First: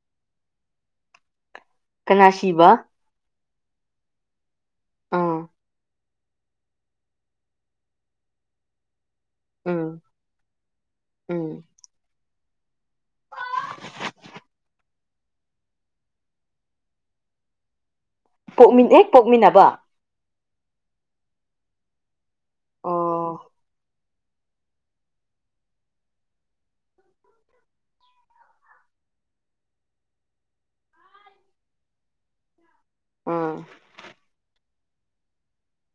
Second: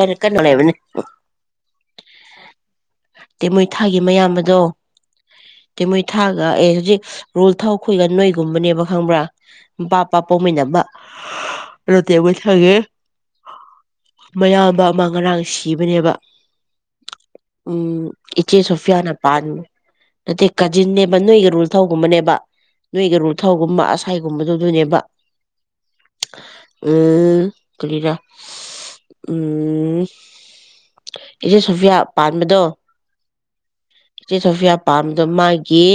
ꯏꯔ ꯀ ꯅꯨꯡꯂꯥꯏꯕꯅꯤ ꯀꯅꯥꯁꯤꯕ ꯇꯦꯃꯣꯏꯊꯥꯒꯤ ꯃꯌꯥꯝ ꯑꯗꯣ ꯑꯥ ꯃꯣꯏ ꯊꯥꯒ ꯑꯦ ꯍꯧꯖꯤꯛ ꯔꯣꯜ ꯊꯥꯎ ꯑꯩꯈꯣꯏꯒ ꯅꯣꯏꯒꯨꯝꯕꯅꯦꯕ ꯈꯪꯕ꯭ꯔꯥ ꯄ ꯎꯝ ꯄꯄꯧꯃꯤꯟꯅꯕ ꯎꯝ ꯔꯣꯇ ꯍꯥꯏꯒꯦ ꯃꯌꯥꯝꯕ ꯑꯃꯥꯡ ꯉꯔꯥꯡ ꯁꯤꯕꯅꯦꯕ ꯎꯝ ꯏꯆꯦ ꯄꯣꯛꯃꯤꯟ ꯍꯦꯛ ꯁꯨꯐꯌꯥꯅ ꯄꯥ ꯅ ꯄꯣꯛꯃꯤꯟꯅꯕ ꯀꯖꯤꯅꯦꯣ ꯔꯨꯜ ꯊꯧꯒꯨꯝꯕꯅꯦꯕ ꯅꯒꯨ ꯑꯣ ꯊꯧꯒꯨꯝꯕ ꯑꯁꯥꯏꯒꯨꯝꯕꯗꯗꯣꯏꯅꯦꯕ ꯎꯝ ꯀꯔꯤꯔ ꯎꯝ ꯏꯆꯦ ꯁꯣꯐꯤꯌꯥ ꯄꯥꯟꯕꯗꯣ ꯑꯥ ꯁꯤꯆꯦ ꯁꯐꯤꯌꯥ ꯄꯥꯥꯝꯗꯣ ꯃꯥꯒꯤ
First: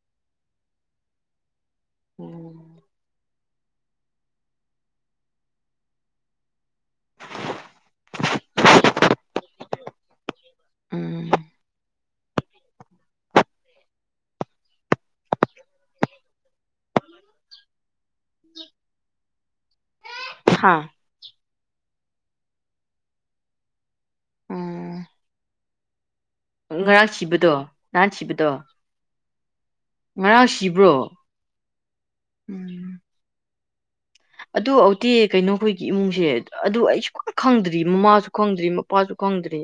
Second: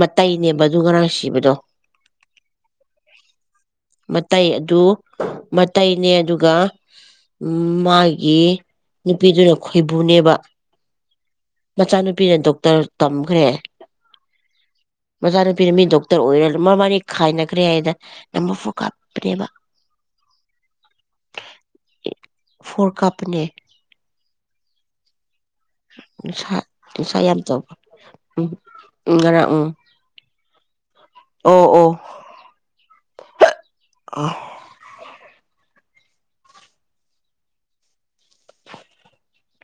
ꯃꯇꯩꯅꯦꯕ ꯑꯗꯨ ꯉꯔꯥꯡ ꯁꯤꯕꯗꯣ ꯎꯝ ꯃꯇꯩ ꯑꯗꯨ ꯃꯇꯩꯅꯦ ꯑꯗꯨꯒ ꯎ ꯃꯥꯒꯤ ꯅꯨꯄꯤꯗꯨꯅ ꯈꯣꯏꯕꯨꯅꯦꯕ ꯎꯝ ꯃꯆꯥꯅꯨꯄꯤꯅ ꯗꯣꯛꯇꯔ ꯇꯝꯈ꯭ꯔꯦ ꯃꯆꯥꯅꯨꯄꯤꯅ ꯃꯤ ꯗꯣꯛꯇꯔ ꯑꯣꯏꯔ ꯃꯔ ꯃ ꯈꯥꯏꯅꯈ꯭ꯔꯦ ꯍꯥꯏꯅ ꯅꯝꯕꯔ ꯐꯣꯔ ꯀꯥꯞꯄꯅꯦꯕ ꯍꯥꯥ ꯐꯣꯔ ꯀꯥꯞꯄꯅꯦ ꯎꯝ ꯍ ꯅꯨꯡꯁꯥ ꯉꯔꯥꯡ ꯅꯨꯡꯁꯥ ꯌꯥꯝ ꯁꯤꯕꯗꯣ ꯇꯧꯕ ꯅꯍꯥꯟ ꯎꯝ ꯁꯤꯕꯗꯣ ꯎ ꯉꯔꯥꯡ ꯎꯝ ꯁꯤꯤꯕ꯭ꯔꯣ ꯑꯣ ꯑꯣ ꯑ ꯑꯗꯨ ꯍꯧꯥꯎꯗꯤꯤ ꯀꯩꯅꯣꯈꯣꯏꯒꯤ ꯏꯃꯨꯡꯁꯦ ꯑꯗꯨ ꯑꯩ ꯁꯨꯛ ꯈꯪꯗ꯭ꯔꯤ ꯃꯃꯥꯁꯨ ꯈꯪꯗ꯭ꯔꯤ ꯃꯄꯥꯁꯨ ꯈꯪꯗ꯭ꯔꯤ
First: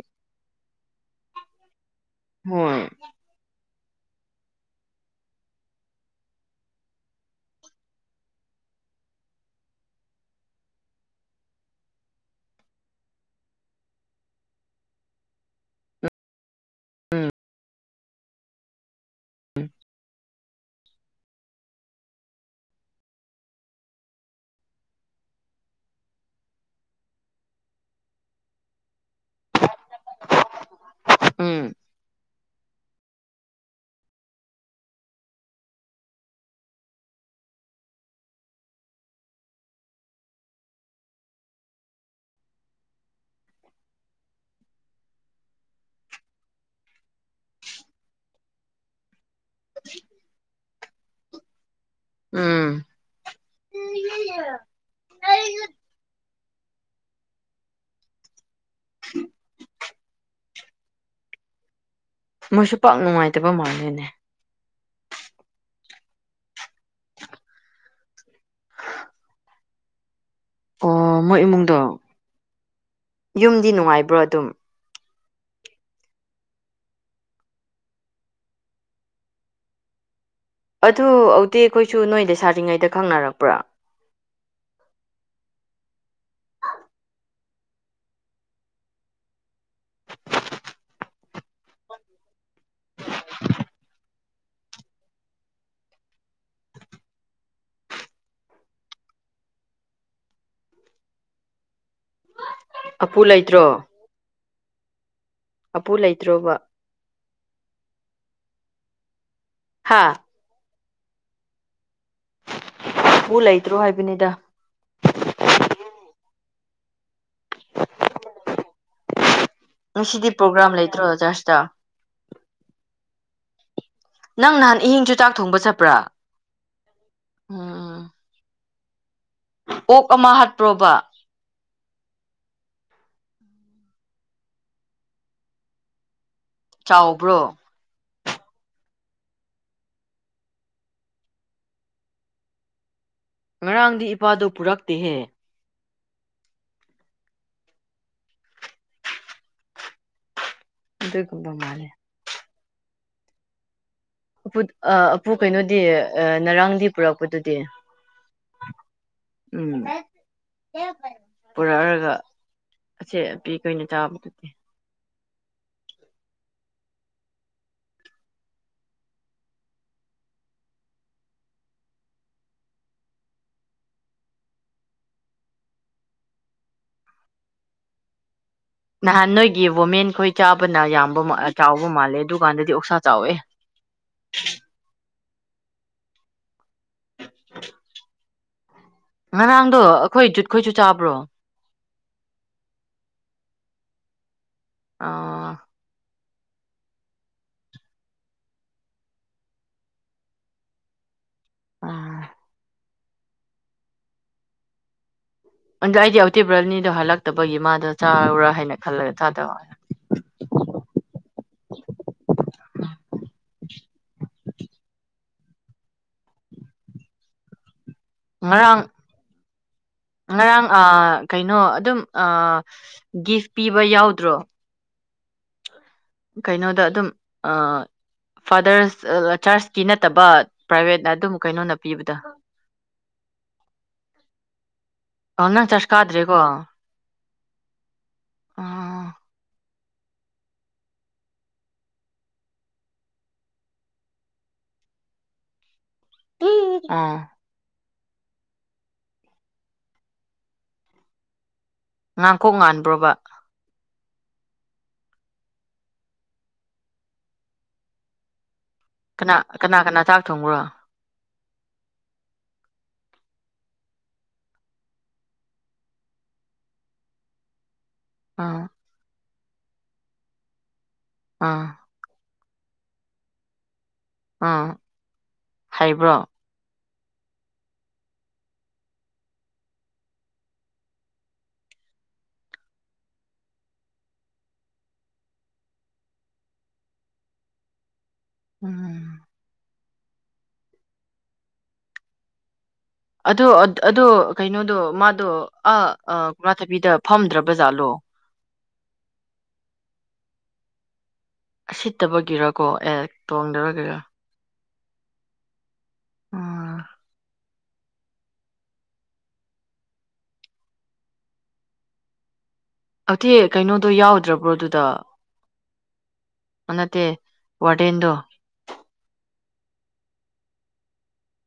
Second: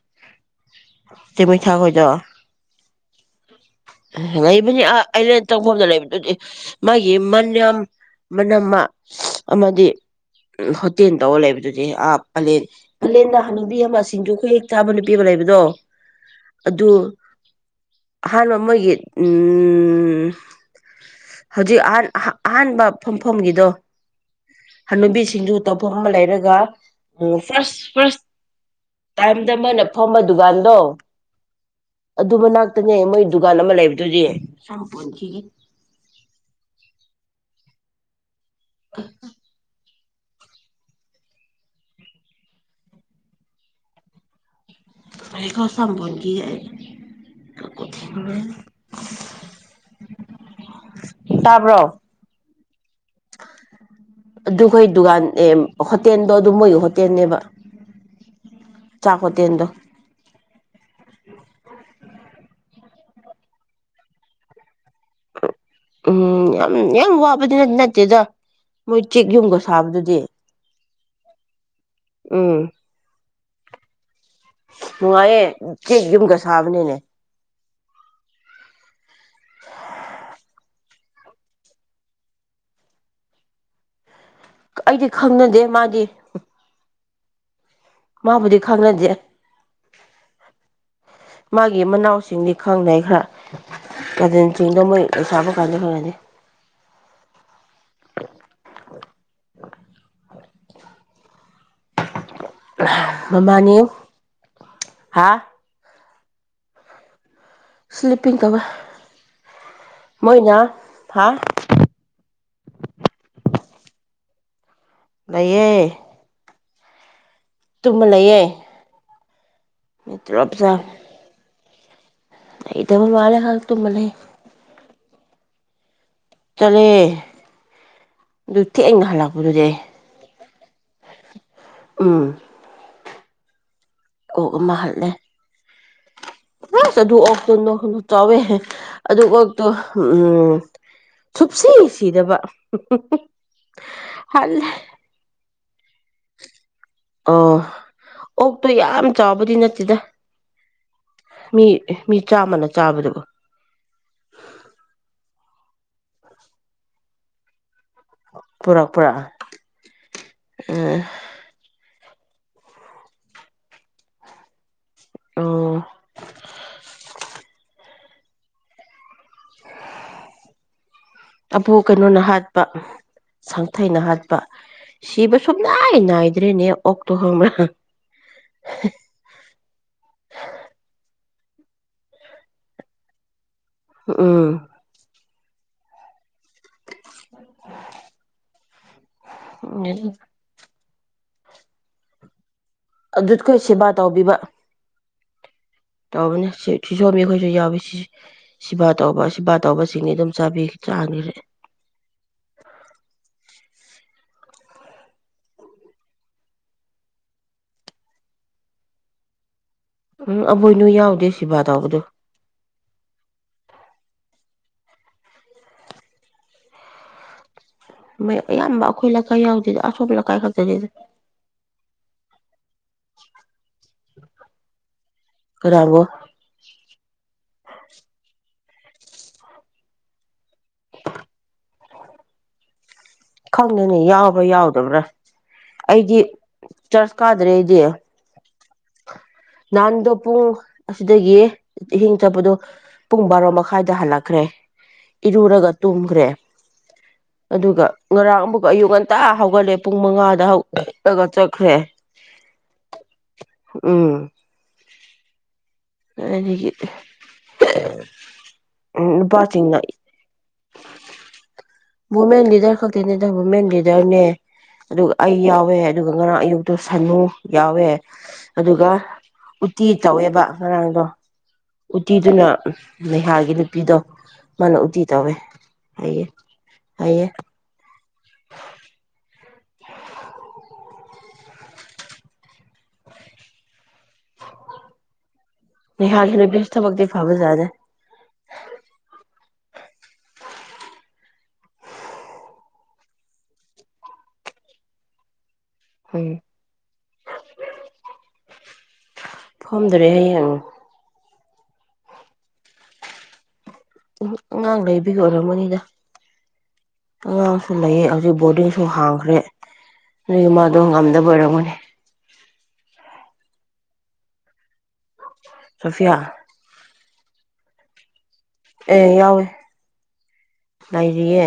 ꯇꯃꯤ ꯊꯥ ꯈꯖꯣ ꯍꯣꯏ ꯂꯩꯕꯅꯤ ꯑ ꯑꯂꯦꯟ ꯇꯧꯐꯝꯗ ꯂꯩꯕꯗꯨꯗꯤ ꯃꯥꯒꯤ ꯃꯅꯌꯥꯝ ꯃꯅꯝꯃ ꯑꯃꯗꯤ ꯍꯣꯇꯦꯜ ꯇꯧꯔ ꯂꯩꯕꯗꯨꯗꯤ ꯑꯥ ꯄꯥꯂꯦꯟ ꯄꯂꯦꯟꯗ ꯍꯅꯕꯤ ꯑꯃ ꯁꯤꯡꯖꯨ ꯈꯨꯌꯦꯛꯦꯛ ꯆꯥꯕ ꯅꯨꯄꯤ ꯑꯃ ꯂꯩꯕꯗꯣ ꯑꯗꯨ ꯍ ꯃꯥ ꯃꯌꯦꯛꯠ ꯎ ꯍꯧꯖꯤꯛ ꯑꯍ ꯑꯍꯥꯟꯕ ꯐꯝꯐꯝꯒꯤꯗꯣ ꯍꯅꯕꯤ ꯁꯤꯡꯖꯨ ꯇꯧꯐꯝ ꯑꯃ ꯂꯩꯔꯒ ꯐꯥꯔꯁ ꯐꯥꯔꯁ ꯇꯥꯏꯝꯗ ꯑꯃꯅ ꯐꯝꯕ ꯗꯨꯀꯥꯟꯗꯣ ꯎꯝ ꯑꯗꯨ ꯃꯅꯥꯛꯇꯅꯦ ꯃꯣꯏ ꯗꯨꯀꯥꯟ ꯑꯃ ꯂꯩꯕꯗꯨꯗꯤ ꯑ [unintelligible] [inaudible] ꯑꯩ ꯀ ꯁꯝꯝꯕꯒꯤ [unintelligible] [inaudible] ꯇꯥꯕ꯭ꯔꯣ ꯎꯝ ꯑꯗꯨ ꯈꯣꯏ ꯗꯨꯒꯥꯟ ꯑꯦ ꯍꯣꯇꯦꯟꯗꯣ ꯑꯗꯨ ꯃꯣꯏꯒꯤ ꯍꯣꯇꯦꯟꯅꯦꯕ ꯆꯥꯛ ꯍꯣꯇꯦꯟꯗꯣ ꯃꯣꯏꯁꯨ ꯄꯥꯛ ꯅꯨꯡꯉꯥꯏꯇꯕ ꯃꯥꯂꯦꯅꯦ ꯎꯝ ꯌꯥꯝ ꯌꯥꯝ ꯋꯥꯕꯗꯤꯅꯗꯤ ꯅꯠꯇꯦꯗ ꯃꯣꯏ ꯆꯦꯛ ꯌꯨꯝꯒ ꯁꯥꯕꯗꯨꯗꯤ ꯑꯣ ꯃꯣꯏ ꯏꯃꯨꯡꯗꯣ ꯎꯝ ꯌꯨꯝꯗꯤ ꯅꯨꯡꯉꯥꯏꯕ꯭ꯔꯣ ꯑꯗꯨꯝ ꯅꯨꯡꯉꯥꯏꯌꯦ ꯆꯦꯛ ꯌꯨꯝꯒ ꯁꯥꯕꯅꯤꯅꯦ ꯑꯗꯨ ꯑꯧꯇꯤ ꯈꯣꯏꯁꯨ ꯅꯣꯏ ꯂꯩꯁꯥꯔꯤꯉꯩꯗ ꯈꯪꯅꯔꯛꯄ꯭ꯔꯥ ꯑꯩꯗꯤ ꯈꯪꯅꯗꯦ ꯃꯥꯗꯤ ꯃꯥꯕꯨꯗꯤ ꯈꯪꯅꯗꯦ ꯃꯥꯒꯤ ꯃꯅꯥꯎꯁꯤꯡꯗꯤ ꯈꯪꯅꯩ ꯈꯔ ꯗꯦꯟꯁꯤꯡꯗꯣ ꯃꯣꯏ ꯂꯩ ꯁꯥꯥꯕ ꯀꯥꯟꯗ ꯐꯔꯅꯤ ꯑꯄꯨ ꯂꯩꯇ꯭ꯔꯣ ꯃꯃꯥꯅꯤ ꯍꯥꯥ ꯄꯨ ꯂꯩꯇ꯭ꯔꯣꯕ ꯁ꯭ꯂꯤꯞꯄꯤꯡ ꯀꯧꯋꯦ ꯍꯥ ꯃꯣꯏꯅꯥ ꯍꯥꯥ ꯑꯄꯨ ꯂꯩꯇ꯭ꯔꯣ ꯍꯥꯏꯕꯅꯤꯗ ꯅꯩꯌꯦ ꯇꯨꯝꯃ ꯂꯩꯌꯦ ꯉꯁꯤꯗꯤ ꯇꯣꯂꯣꯞ ꯆꯥ ꯄ꯭ꯔꯣꯒ꯭ꯔꯥꯝ ꯂꯩꯇ꯭ꯔꯣ ꯆꯔꯁꯇ ꯂꯩꯇꯕ ꯃꯥꯜꯂꯦ ꯍꯪ ꯅꯪ ꯅꯍꯥꯟ ꯏꯍꯤꯡꯁꯨ ꯆꯥꯛ ꯊꯣꯡꯕ ꯆꯠꯄ꯭ꯔꯥ ꯆꯂꯦ ꯎꯝ ꯗꯨꯠ ꯊꯦꯡꯅ ꯍꯂꯛ ꯑꯣꯛ ꯑꯃ ꯍꯥꯠ ꯄꯔꯣꯕ ꯎꯝ ꯑꯣꯛ ꯑꯃ ꯍꯠꯂꯦ ꯑꯁ ꯑꯗꯨ ꯑꯣꯛ ꯇꯨ ꯆꯥꯎꯕ꯭ꯔꯣ ꯅꯣ ꯍ [unintelligible] ꯆꯥꯎꯋꯦ ꯑꯗꯨ ꯑꯣꯛꯇꯣ ꯎꯝ ꯁꯨꯞꯁꯤ ꯁꯤꯗꯕ ꯉꯔꯥꯡꯗꯤ ꯏꯄꯥꯗꯨ ꯍꯠꯂꯦ ꯄꯨꯔꯛꯇꯦꯍꯦ ꯑꯣ ꯑꯣꯛꯇꯣ ꯌꯥꯝ ꯆꯥꯎꯕꯗꯤ ꯅꯠꯇꯦꯗ ꯑꯗꯨꯒꯨꯝꯕ ꯃꯤ ꯃꯥꯜꯂꯦ ꯃꯤ ꯆꯥ ꯃꯅꯥ ꯆꯥꯕꯗꯕ ꯑꯄꯨ ꯀꯩꯅꯣꯗꯤ ꯉꯔꯥꯡꯗꯤ ꯄꯨꯔꯛꯄꯗꯨꯗꯤ ꯄꯨꯔꯛꯄ꯭ꯔꯥ ꯎꯝ ꯎꯝ ꯄꯨꯔꯛꯔꯒ ꯑꯁꯦꯄꯤ ꯀꯩꯅ ꯆꯥꯕꯗꯨꯗꯤ ꯑꯣ ꯑꯕꯣ ꯀꯩꯅꯣꯅ ꯍꯥꯠꯄ ꯁꯪꯊꯩꯅ ꯍꯥꯠꯄ ꯁꯤꯕ ꯁꯨꯝ ꯅꯥꯏ ꯅꯥꯏꯗ꯭ꯔꯦꯅꯦ ꯑꯣꯛꯇꯣ ꯍꯣꯡꯕ ꯅꯍꯥꯟ ꯅꯣꯏꯒꯤ ꯋꯨꯃꯦꯟ ꯈꯣꯏ ꯆꯥꯕꯅ ꯌꯥꯝꯕꯃꯛꯑ ꯆꯥꯎꯕ ꯃꯥꯜꯂꯦ ꯗꯨꯀꯥꯟꯗꯗꯤ ꯑꯣꯁꯥ ꯆꯥꯎꯋꯦ ꯑꯥ [inaudible] ꯉꯔꯥꯡꯗꯣ ꯑꯩꯈꯣꯏ ꯖꯨꯠꯈꯣꯏꯨꯠ ꯆꯥꯕ꯭ꯔꯣ ꯑꯗꯨꯈꯣꯏ ꯁꯦꯕꯥ ꯇꯧꯕꯤꯕ ꯑ ꯇꯧꯕꯅꯤ ꯁꯤꯖꯣꯝ ꯃꯤ ꯑꯩꯈꯣꯏꯁꯨ ꯌꯥꯎꯋꯤ ꯁꯤ ꯁꯤꯕꯥ ꯇꯧꯕ ꯁꯤꯕꯥ ꯇꯧꯕꯁꯤꯡꯅꯤ ꯑꯗꯨꯝ ꯆꯥꯕꯤ ꯆꯥꯡꯈꯔꯦ ꯑꯥ ꯑꯗꯨꯗꯣ ꯑꯩꯗꯤ ꯑꯇꯤꯕ꯭ꯔꯅꯤꯗꯣ ꯍꯜꯂꯛꯇꯕꯒꯤ ꯃꯥꯗꯣ ꯆꯥꯔꯨꯔꯥ ꯍꯥꯏꯅ ꯈꯜꯂꯒ ꯆꯥꯗꯕ ꯎꯝ ꯑꯕꯣꯏꯅꯨ ꯌꯥꯎꯗꯦ ꯁꯤꯕꯥ ꯇꯧꯕꯗꯣ ꯉꯔꯥꯡ ꯑꯌꯥꯝꯕ ꯑꯩꯈꯣꯏ ꯂꯩꯀꯥꯏ ꯌꯥꯎꯗꯦꯗ ꯑꯇꯣꯞꯄ ꯂꯩꯀꯥꯏ ꯈꯛꯇꯗꯗ ꯑꯥ ꯒꯤꯐ ꯄꯤꯕ ꯌꯥꯎꯗ꯭ꯔꯣ ꯀꯅꯥꯒꯣ ꯀꯩꯅꯣꯗ ꯑꯗꯨꯝ ꯑ ꯐꯥꯗꯔꯁ ꯆꯔꯁꯀꯤ ꯅꯠꯇꯕ ꯄ꯭ꯔꯥꯏꯚꯦꯠꯅ ꯑꯗꯨꯝ ꯀꯩꯅꯣꯗ ꯄꯤꯕꯗ ꯈꯪꯗꯅꯤ ꯌꯥꯎꯕ꯭ꯔꯥ ꯌꯥꯎꯗꯕ꯭ꯔꯥ ꯑ ꯅꯪ ꯆꯔꯆ ꯑꯩꯗꯤ ꯀꯥꯗ꯭ꯔꯦꯀꯣ ꯆꯔꯆ ꯀꯥꯗ꯭ꯔꯦ ꯑꯩꯗꯤ ꯑꯥ ꯅꯍꯥꯟꯗꯣ ꯄꯨꯡ ꯑꯁꯤꯗꯒꯤ ꯏꯍꯤꯡ ꯆꯠꯄꯗꯣ ꯄꯨꯡ ꯕꯥꯔꯣ ꯃꯈꯥꯏꯗ ꯍꯜꯂꯛꯈ꯭ꯔꯦ ꯏꯔꯨꯔꯒ ꯇꯣꯡꯈ꯭ꯔꯦ ꯑꯗꯨꯒ ꯉꯔꯥꯡ ꯑꯃꯨꯛ ꯑꯌꯨꯛ ꯉꯟꯇꯥ ꯍꯧꯒꯠꯂꯦ ꯄꯨꯡ ꯃꯉꯥꯗ ꯍꯧꯠꯂꯒ ꯆꯠꯈ꯭ꯔꯦ ꯉꯥꯡꯀꯣꯛ ꯉꯥꯟꯕ꯭ꯔꯣꯕ ꯎꯝ ꯅꯤꯒꯤ ꯀꯅꯥ ꯀꯅꯥ ꯀꯅꯥ ꯆꯥꯛ ꯊꯣꯡꯕ꯭ꯔꯣ ꯋꯨꯃꯦꯟ ꯂꯤꯗꯔ ꯈꯛꯇꯤꯅꯦꯗ ꯋꯨꯃꯦꯟ ꯂꯤꯗꯔꯅꯦ ꯑꯗꯨꯒ ꯑꯩ ꯌꯥꯎꯋꯦ ꯑꯗꯨꯒ ꯉꯔꯥꯡ ꯑꯌꯨꯛꯇꯣ ꯁꯅꯨ ꯌꯥꯎꯋꯦ ꯑꯥ ꯑꯗꯨꯒ ꯎꯇꯤ ꯇꯧꯋꯦꯕ ꯍꯔꯥꯡꯗꯣ ꯑꯥ ꯎꯇꯤꯗꯨꯅ ꯅꯤꯍꯥꯒꯤ ꯅꯨꯄꯤꯗꯣ ꯑꯥ [inaudible] ꯍꯩꯕ꯭ꯔꯣ ꯍꯥꯏꯌꯦ [inaudible] ꯊꯕꯛꯗꯤ ꯐꯥꯕ ꯌꯥꯗꯦ ꯎꯝ ꯑꯗꯣ ꯑꯗꯣ ꯀꯩꯅꯣꯗꯣ ꯃꯥꯗꯣ ꯑ ꯑ ꯎꯝ ꯀꯅꯥꯥꯊꯕꯤꯗ ꯐꯝꯗ꯭ꯔꯕꯖꯥꯠꯂꯣ ꯐꯣꯝꯗꯣꯔꯦ ꯍꯌꯦꯡ ꯁꯤꯠꯇꯕꯒꯤꯔꯀꯣ ꯑꯦ ꯇꯣꯡꯗꯔꯒ [inaudible] ꯑꯉꯥꯡ ꯂꯩꯕꯒꯤ ꯑꯣꯏꯔꯝꯃꯅꯤꯗ ꯑꯥ ꯑꯉꯥꯡꯁꯨ ꯂꯩꯌꯦ ꯍꯧꯖꯤꯛ ꯕꯣꯔꯗꯤꯡꯁꯨ ꯍꯥꯡꯈ꯭ꯔꯦ ꯑꯗꯨꯗꯒꯤ ꯃꯗꯣ ꯉꯝꯗꯕ ꯑꯣꯏꯔꯝꯒꯅꯤ ꯑꯗꯨꯇꯦ ꯀꯩꯅꯣꯗꯣ ꯌꯥꯎꯗ꯭ꯔꯕ꯭ꯔꯣ ꯑꯗꯨꯗ ꯁꯣꯐꯤꯌꯥ ꯅꯠꯇꯦ ꯋꯥꯔꯗꯦꯟꯗꯣ ꯑꯦ ꯌꯥꯎꯋꯦ ꯂꯩꯔꯤꯌꯦ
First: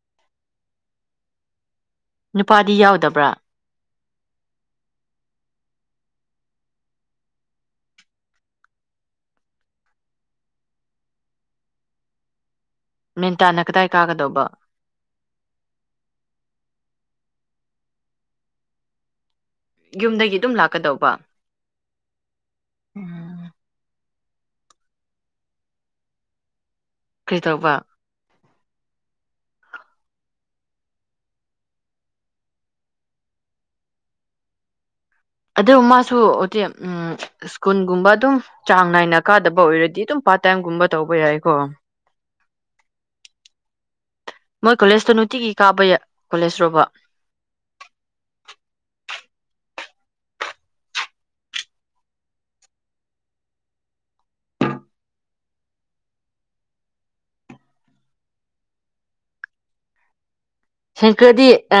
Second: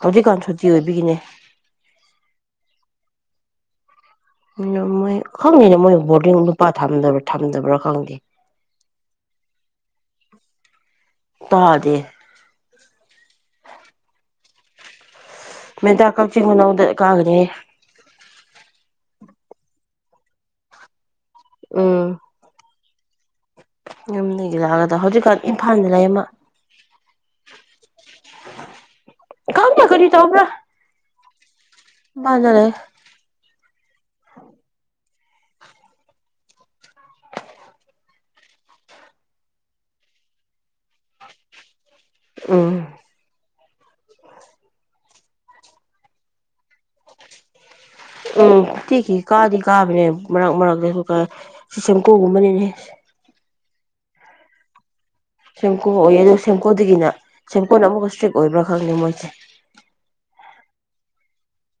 ꯍꯧꯖꯤꯛꯀꯥꯟ ꯁꯨꯇꯤ ꯑꯣꯏꯕꯤꯒꯤꯅꯦ ꯅꯨꯄꯥꯗꯤ ꯌꯥꯎꯗꯕ꯭ꯔꯥ ꯎ ꯃꯣꯏ ꯈꯪꯗꯦꯅ ꯃꯣꯏ ꯕꯣꯔꯗꯤꯡ ꯂꯨꯄꯥ ꯊꯕ꯭ꯔꯥ ꯊꯝꯗꯕ꯭ꯔꯥ ꯈꯪꯗꯦ ꯇꯥꯖꯦ ꯃꯦꯟꯇꯥꯅ ꯀꯗꯥꯏ ꯀꯥꯒꯗꯧꯕ ꯃꯦꯟꯇ ꯀꯛꯆꯤꯡ ꯈꯨꯅꯧꯗꯀꯥꯒꯅꯦ ꯌꯨꯝꯗꯒꯤ ꯑꯗꯨꯝ ꯂꯥꯛꯀꯗꯧꯕ ꯎꯝ ꯎꯝ ꯌꯨꯝꯒꯤ ꯂꯥꯛꯑꯒꯗ ꯍꯧꯖꯤꯛꯀꯥꯟ ꯏꯝꯐꯥꯜꯗ ꯂꯩ ꯑꯃ ꯀꯔꯤ ꯇꯧꯕꯥ ꯀꯝ ꯀꯌꯥ ꯈꯔꯤ ꯇꯕ꯭ꯔ [inaudible] ꯑꯗꯨ ꯃꯥꯁꯨ ꯑꯣꯇꯦꯛ ꯎꯝ ꯁ꯭ꯀꯨꯜꯒꯨꯝꯕ ꯑꯗꯨꯝ ꯆꯥꯡ ꯅꯥꯏꯅ ꯀꯥꯗꯕ ꯑꯣꯏꯔꯗꯤ ꯑꯗꯨꯝ ꯄꯥꯔꯠ ꯇꯥꯏꯝꯒꯨꯝꯕ ꯇꯧꯕ ꯌꯥꯏꯀꯣ ꯑ ꯃꯣꯏ ꯀꯣꯂꯦꯖꯇ ꯅꯨꯡꯇꯤꯒꯤ ꯀꯥꯕ ꯀꯣꯂꯦꯖꯔꯣꯕ ꯎꯝ ꯇꯤꯈꯤ ꯀꯥꯗꯤ ꯀꯥꯕꯅꯦ ꯃꯔꯛ ꯃꯔꯛꯇꯁꯨ ꯁꯤꯁꯦꯝꯀꯨꯒꯨꯝꯕꯅꯤꯅꯦ ꯁꯦꯝꯄꯀꯨ ꯑꯣꯏꯌꯦ ꯑꯗꯨ ꯁꯦꯝꯄꯀꯨꯗꯒꯤꯅ ꯁꯦꯝꯄꯨꯅ ꯑꯃꯨꯛꯀ ꯏꯁꯇ꯭ꯔꯤꯛ ꯑꯣꯏꯕ꯭ꯔꯥ ꯈꯪꯅꯤꯦ ꯃꯣꯏꯁꯦ ꯁꯦꯡꯀꯔꯗꯤ ꯑ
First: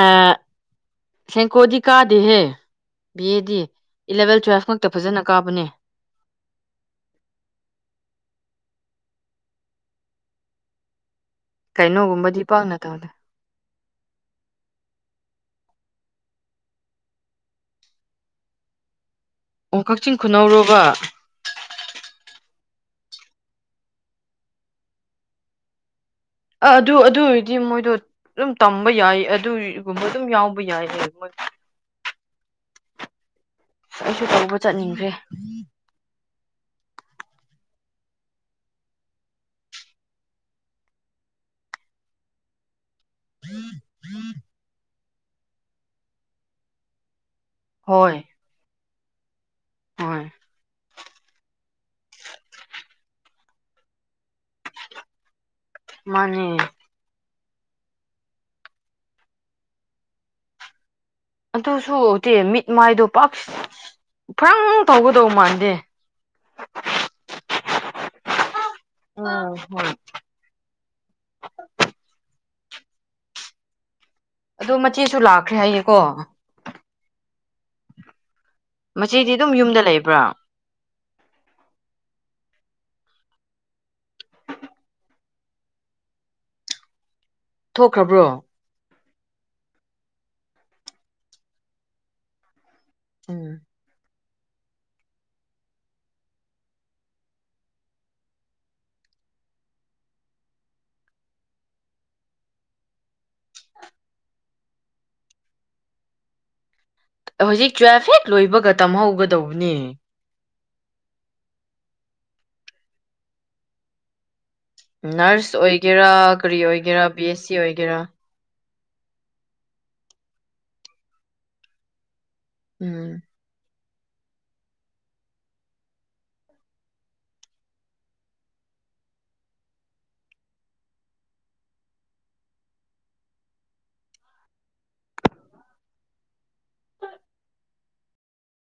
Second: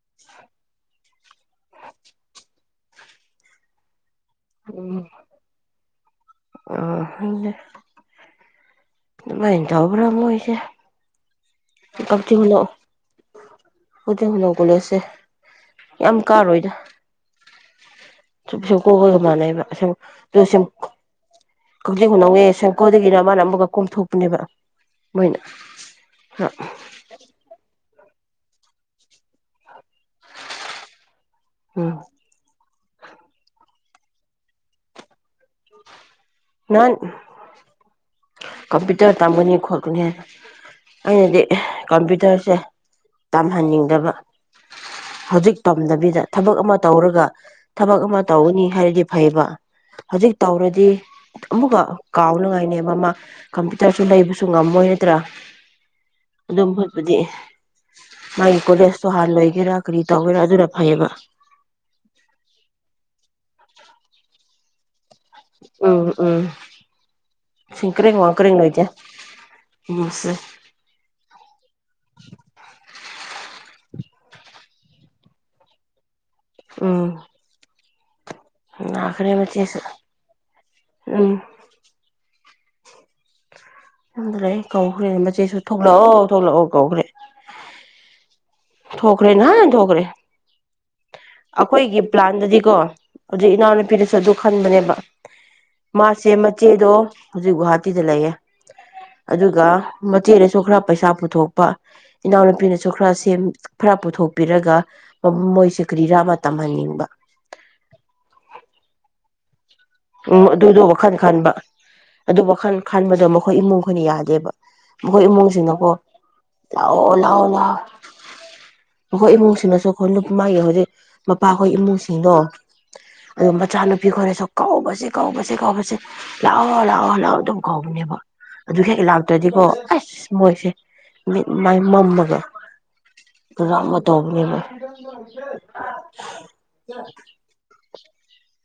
ꯁꯦꯡꯀꯣꯗꯤ ꯀꯥꯗꯦꯍꯦ ꯕꯤꯗꯤ ꯏꯂꯦꯚꯦꯜ ꯇꯨꯋꯦꯜꯐ ꯈꯛꯇ ꯎꯝ ꯐꯖꯅ ꯀꯥꯕꯅꯦ ꯑꯥ ꯃꯥꯏꯅ ꯇꯧꯕꯔꯥ ꯃꯣꯏꯁꯦ ꯀꯛꯆꯤꯡ ꯀꯩꯅꯣꯒꯨꯝꯕꯗꯤ ꯍꯨꯅꯧ ꯄꯥꯎꯅ ꯇꯧꯗꯦ ꯀꯛꯆꯤꯡ ꯈꯨꯅꯩ ꯀꯣꯂꯦꯖꯁꯦ ꯌꯥꯝ ꯀꯥꯔꯣꯏꯗ ꯆꯀꯣ ꯑꯣꯏ [inaudible] [inaudible] ꯑꯣ ꯀꯛꯆꯤꯡ ꯈꯨꯅꯧꯔꯣꯕ [unintelligible] ꯀꯣꯗꯒꯤꯅ ꯃꯥꯅ ꯑꯃꯨꯛꯀ ꯀꯣꯝꯊꯣꯛꯄꯅꯦꯕ ꯃꯣꯏꯅ ꯑ ꯑꯗꯨ ꯑꯗꯨ ꯑꯣꯏꯔꯗꯤ ꯃꯣꯏꯗꯣ ꯑꯗꯨꯝ ꯇꯝꯕ ꯌꯥꯏ ꯑꯗꯨꯏ ꯒꯨꯨꯝꯕ ꯗꯨꯝ ꯌꯥꯎꯕ ꯌꯥꯏꯍꯦ ꯃꯣꯏ ꯎꯝ ꯑꯩꯁꯨ ꯇꯧꯕ ꯆꯠꯅꯤꯡꯗ꯭ꯔꯦ ꯅꯍꯥꯟ ꯀꯝꯄꯨꯇꯔ ꯇꯝꯒꯅꯤ ꯈꯣꯠꯀꯅꯤꯅ ꯑꯩꯅꯗꯤ ꯀꯝꯄ꯭ꯌꯨꯇꯔꯁꯦ ꯇꯝꯍꯟꯅꯤꯡꯗꯕ ꯍꯧꯖꯤꯛ ꯇꯝꯗꯕꯤꯗ ꯊꯕꯛ ꯑꯃ ꯇꯧꯔꯒ ꯊꯕꯛ ꯍꯣꯏ ꯑꯃ ꯇꯧꯒꯅꯤ ꯍꯥꯏꯔꯗꯤ ꯐꯩꯕ ꯍꯣꯏ ꯍꯧꯖꯤꯛ ꯇꯧꯔꯗꯤ ꯑꯃꯨꯛꯀ ꯀꯥꯎꯅ ꯉꯥꯏꯅꯦꯕ ꯃꯥ ꯀꯝꯄ꯭ꯌꯨꯇꯔꯁꯨ ꯂꯩꯕꯁꯨ ꯉꯝꯃꯣꯏ ꯅꯠꯇ꯭ꯔꯥ ꯃꯥꯅꯦ ꯑꯗꯨꯝ ꯍꯣꯏꯄ ꯗꯤ ꯃꯥꯒꯤ ꯀꯣꯂꯦꯖꯇꯣ ꯍꯥꯟꯅ ꯂꯣꯏꯒꯦꯔꯥ ꯀꯔꯤ ꯇꯧꯒꯦꯔꯥ ꯑꯗꯨꯅ ꯐꯩꯌꯦꯕ ꯑꯗꯨꯁꯨ ꯇꯦ ꯃꯤꯠ ꯃꯥꯏꯗꯣ ꯄꯥꯛ ꯐ꯭ꯔꯪ ꯇꯧꯒꯗꯧ ꯃꯥꯟꯗꯦ ꯎꯝ ꯎꯝ ꯁꯤꯀꯔꯤꯡ ꯋꯥꯀꯔꯤꯡ ꯂꯩꯇꯦ꯫ ꯎꯝ ꯍꯣꯏ ꯎꯝ ꯍꯨꯝ ꯑꯗꯣ ꯃꯆꯦꯁꯨ ꯂꯥꯛꯈ꯭ꯔꯦ ꯍꯥꯏꯌꯦꯀꯣ ꯎꯝ ꯅꯥꯈ꯭ꯔꯦ ꯃꯆꯦꯗꯤ ꯗꯨꯝ ꯃꯆꯦꯁꯨ ꯌꯨꯝꯗ ꯂꯩꯕ꯭ꯔꯣ ꯎꯝ ꯌꯨꯝꯗ ꯂꯩ ꯀꯧꯈ꯭ꯔꯦ ꯃꯆꯦꯁꯨ ꯊꯣꯛꯂꯛꯑꯣ ꯊꯣꯛꯂꯛꯑꯣ ꯀꯧꯈ꯭ꯔꯦ ꯊꯣꯛꯈ꯭ꯔꯕ꯭ꯔꯣ ꯊꯣꯛꯈ꯭ꯔꯦ ꯉꯍꯥꯟ ꯊꯣꯛꯈ꯭ꯔꯦ ꯑꯩꯈꯣꯏꯒꯤ ꯄ꯭ꯂꯥꯟꯗꯗꯤꯀꯣ ꯍꯧꯖꯤꯛ ꯎꯝ ꯏꯅꯥꯎ ꯅꯨꯄꯤ ꯗꯨꯁꯨ ꯑꯗꯨꯛ ꯈꯟꯕꯅꯦꯕ ꯃꯥꯁꯦ ꯃꯆꯦꯗꯣ ꯍꯧꯖꯤꯛ ꯒꯨꯍꯥꯇꯤꯗ ꯂꯩꯌꯦ ꯑꯗꯨꯒ ꯃꯆꯦꯅꯁꯨ ꯈꯔ ꯄꯩꯁꯥ ꯄꯨꯊꯣꯛꯄ ꯏꯅꯥꯎꯅꯨꯄꯤꯅꯁꯨ ꯈꯔ ꯁꯦꯝ ꯈꯔ ꯄꯨꯊꯣꯛꯄꯤꯔꯒ ꯃꯣꯏꯁꯦ ꯀꯔꯤꯔꯥ ꯑꯃ ꯇꯝꯍꯟꯅꯤꯡꯕ ꯇꯧꯕꯅꯦ ꯑꯗꯨꯗꯣ ꯋꯥꯈꯜ ꯈꯟꯕ ꯑꯗꯨ ꯋꯥꯈꯜ ꯈꯟꯕꯗꯣ ꯃꯈꯣꯏ ꯏꯃꯨꯡꯈꯣꯏꯅ ꯌꯥꯗꯦꯕ ꯃꯈꯣꯏ ꯅꯔꯁ ꯏꯃꯨꯡꯁꯤꯡꯅꯀꯣ ꯑꯣꯏꯒꯦꯔꯥ ꯀꯔꯤ ꯑꯣꯏꯒꯦꯔꯥ ꯂꯥꯛꯑꯣ ꯕꯤ ꯑꯦꯁ ꯂꯥꯛꯑꯣ ꯁꯤ ꯂꯥꯛꯑꯣ ꯑꯣꯏꯒꯦꯔꯥ ꯃꯈꯣꯏ ꯏꯃꯨꯡꯁꯤꯡꯅꯁꯨ ꯈꯣ ꯃꯥꯒꯤ ꯍꯧꯖꯤꯛ ꯃꯄꯥꯈꯣꯏ ꯏꯃꯨꯡꯁꯤ ꯑꯗꯣ ꯎꯝ ꯃꯆꯥꯅꯨꯄꯤ ꯄꯤ ꯈꯣꯏꯅꯁꯨ ꯀꯧꯕꯁꯦ ꯀꯧꯕꯁꯦ ꯀꯧꯕꯁꯦ ꯂꯥꯛꯑꯣ ꯂꯥꯛꯑꯣ ꯂꯥꯛꯑꯣ ꯑꯗꯨꯝ ꯀꯧꯕꯅꯦꯕ ꯑꯗꯨ ꯍꯦꯛ ꯂꯥꯛꯇ꯭ꯔꯗꯤꯀꯣ ꯑꯩꯁ ꯃꯣꯏꯁꯦ ꯃꯤꯠ ꯃꯥꯏ ꯃꯝꯃꯒ ꯀꯌꯤꯅꯣꯃ ꯇꯧꯕꯅꯦꯕ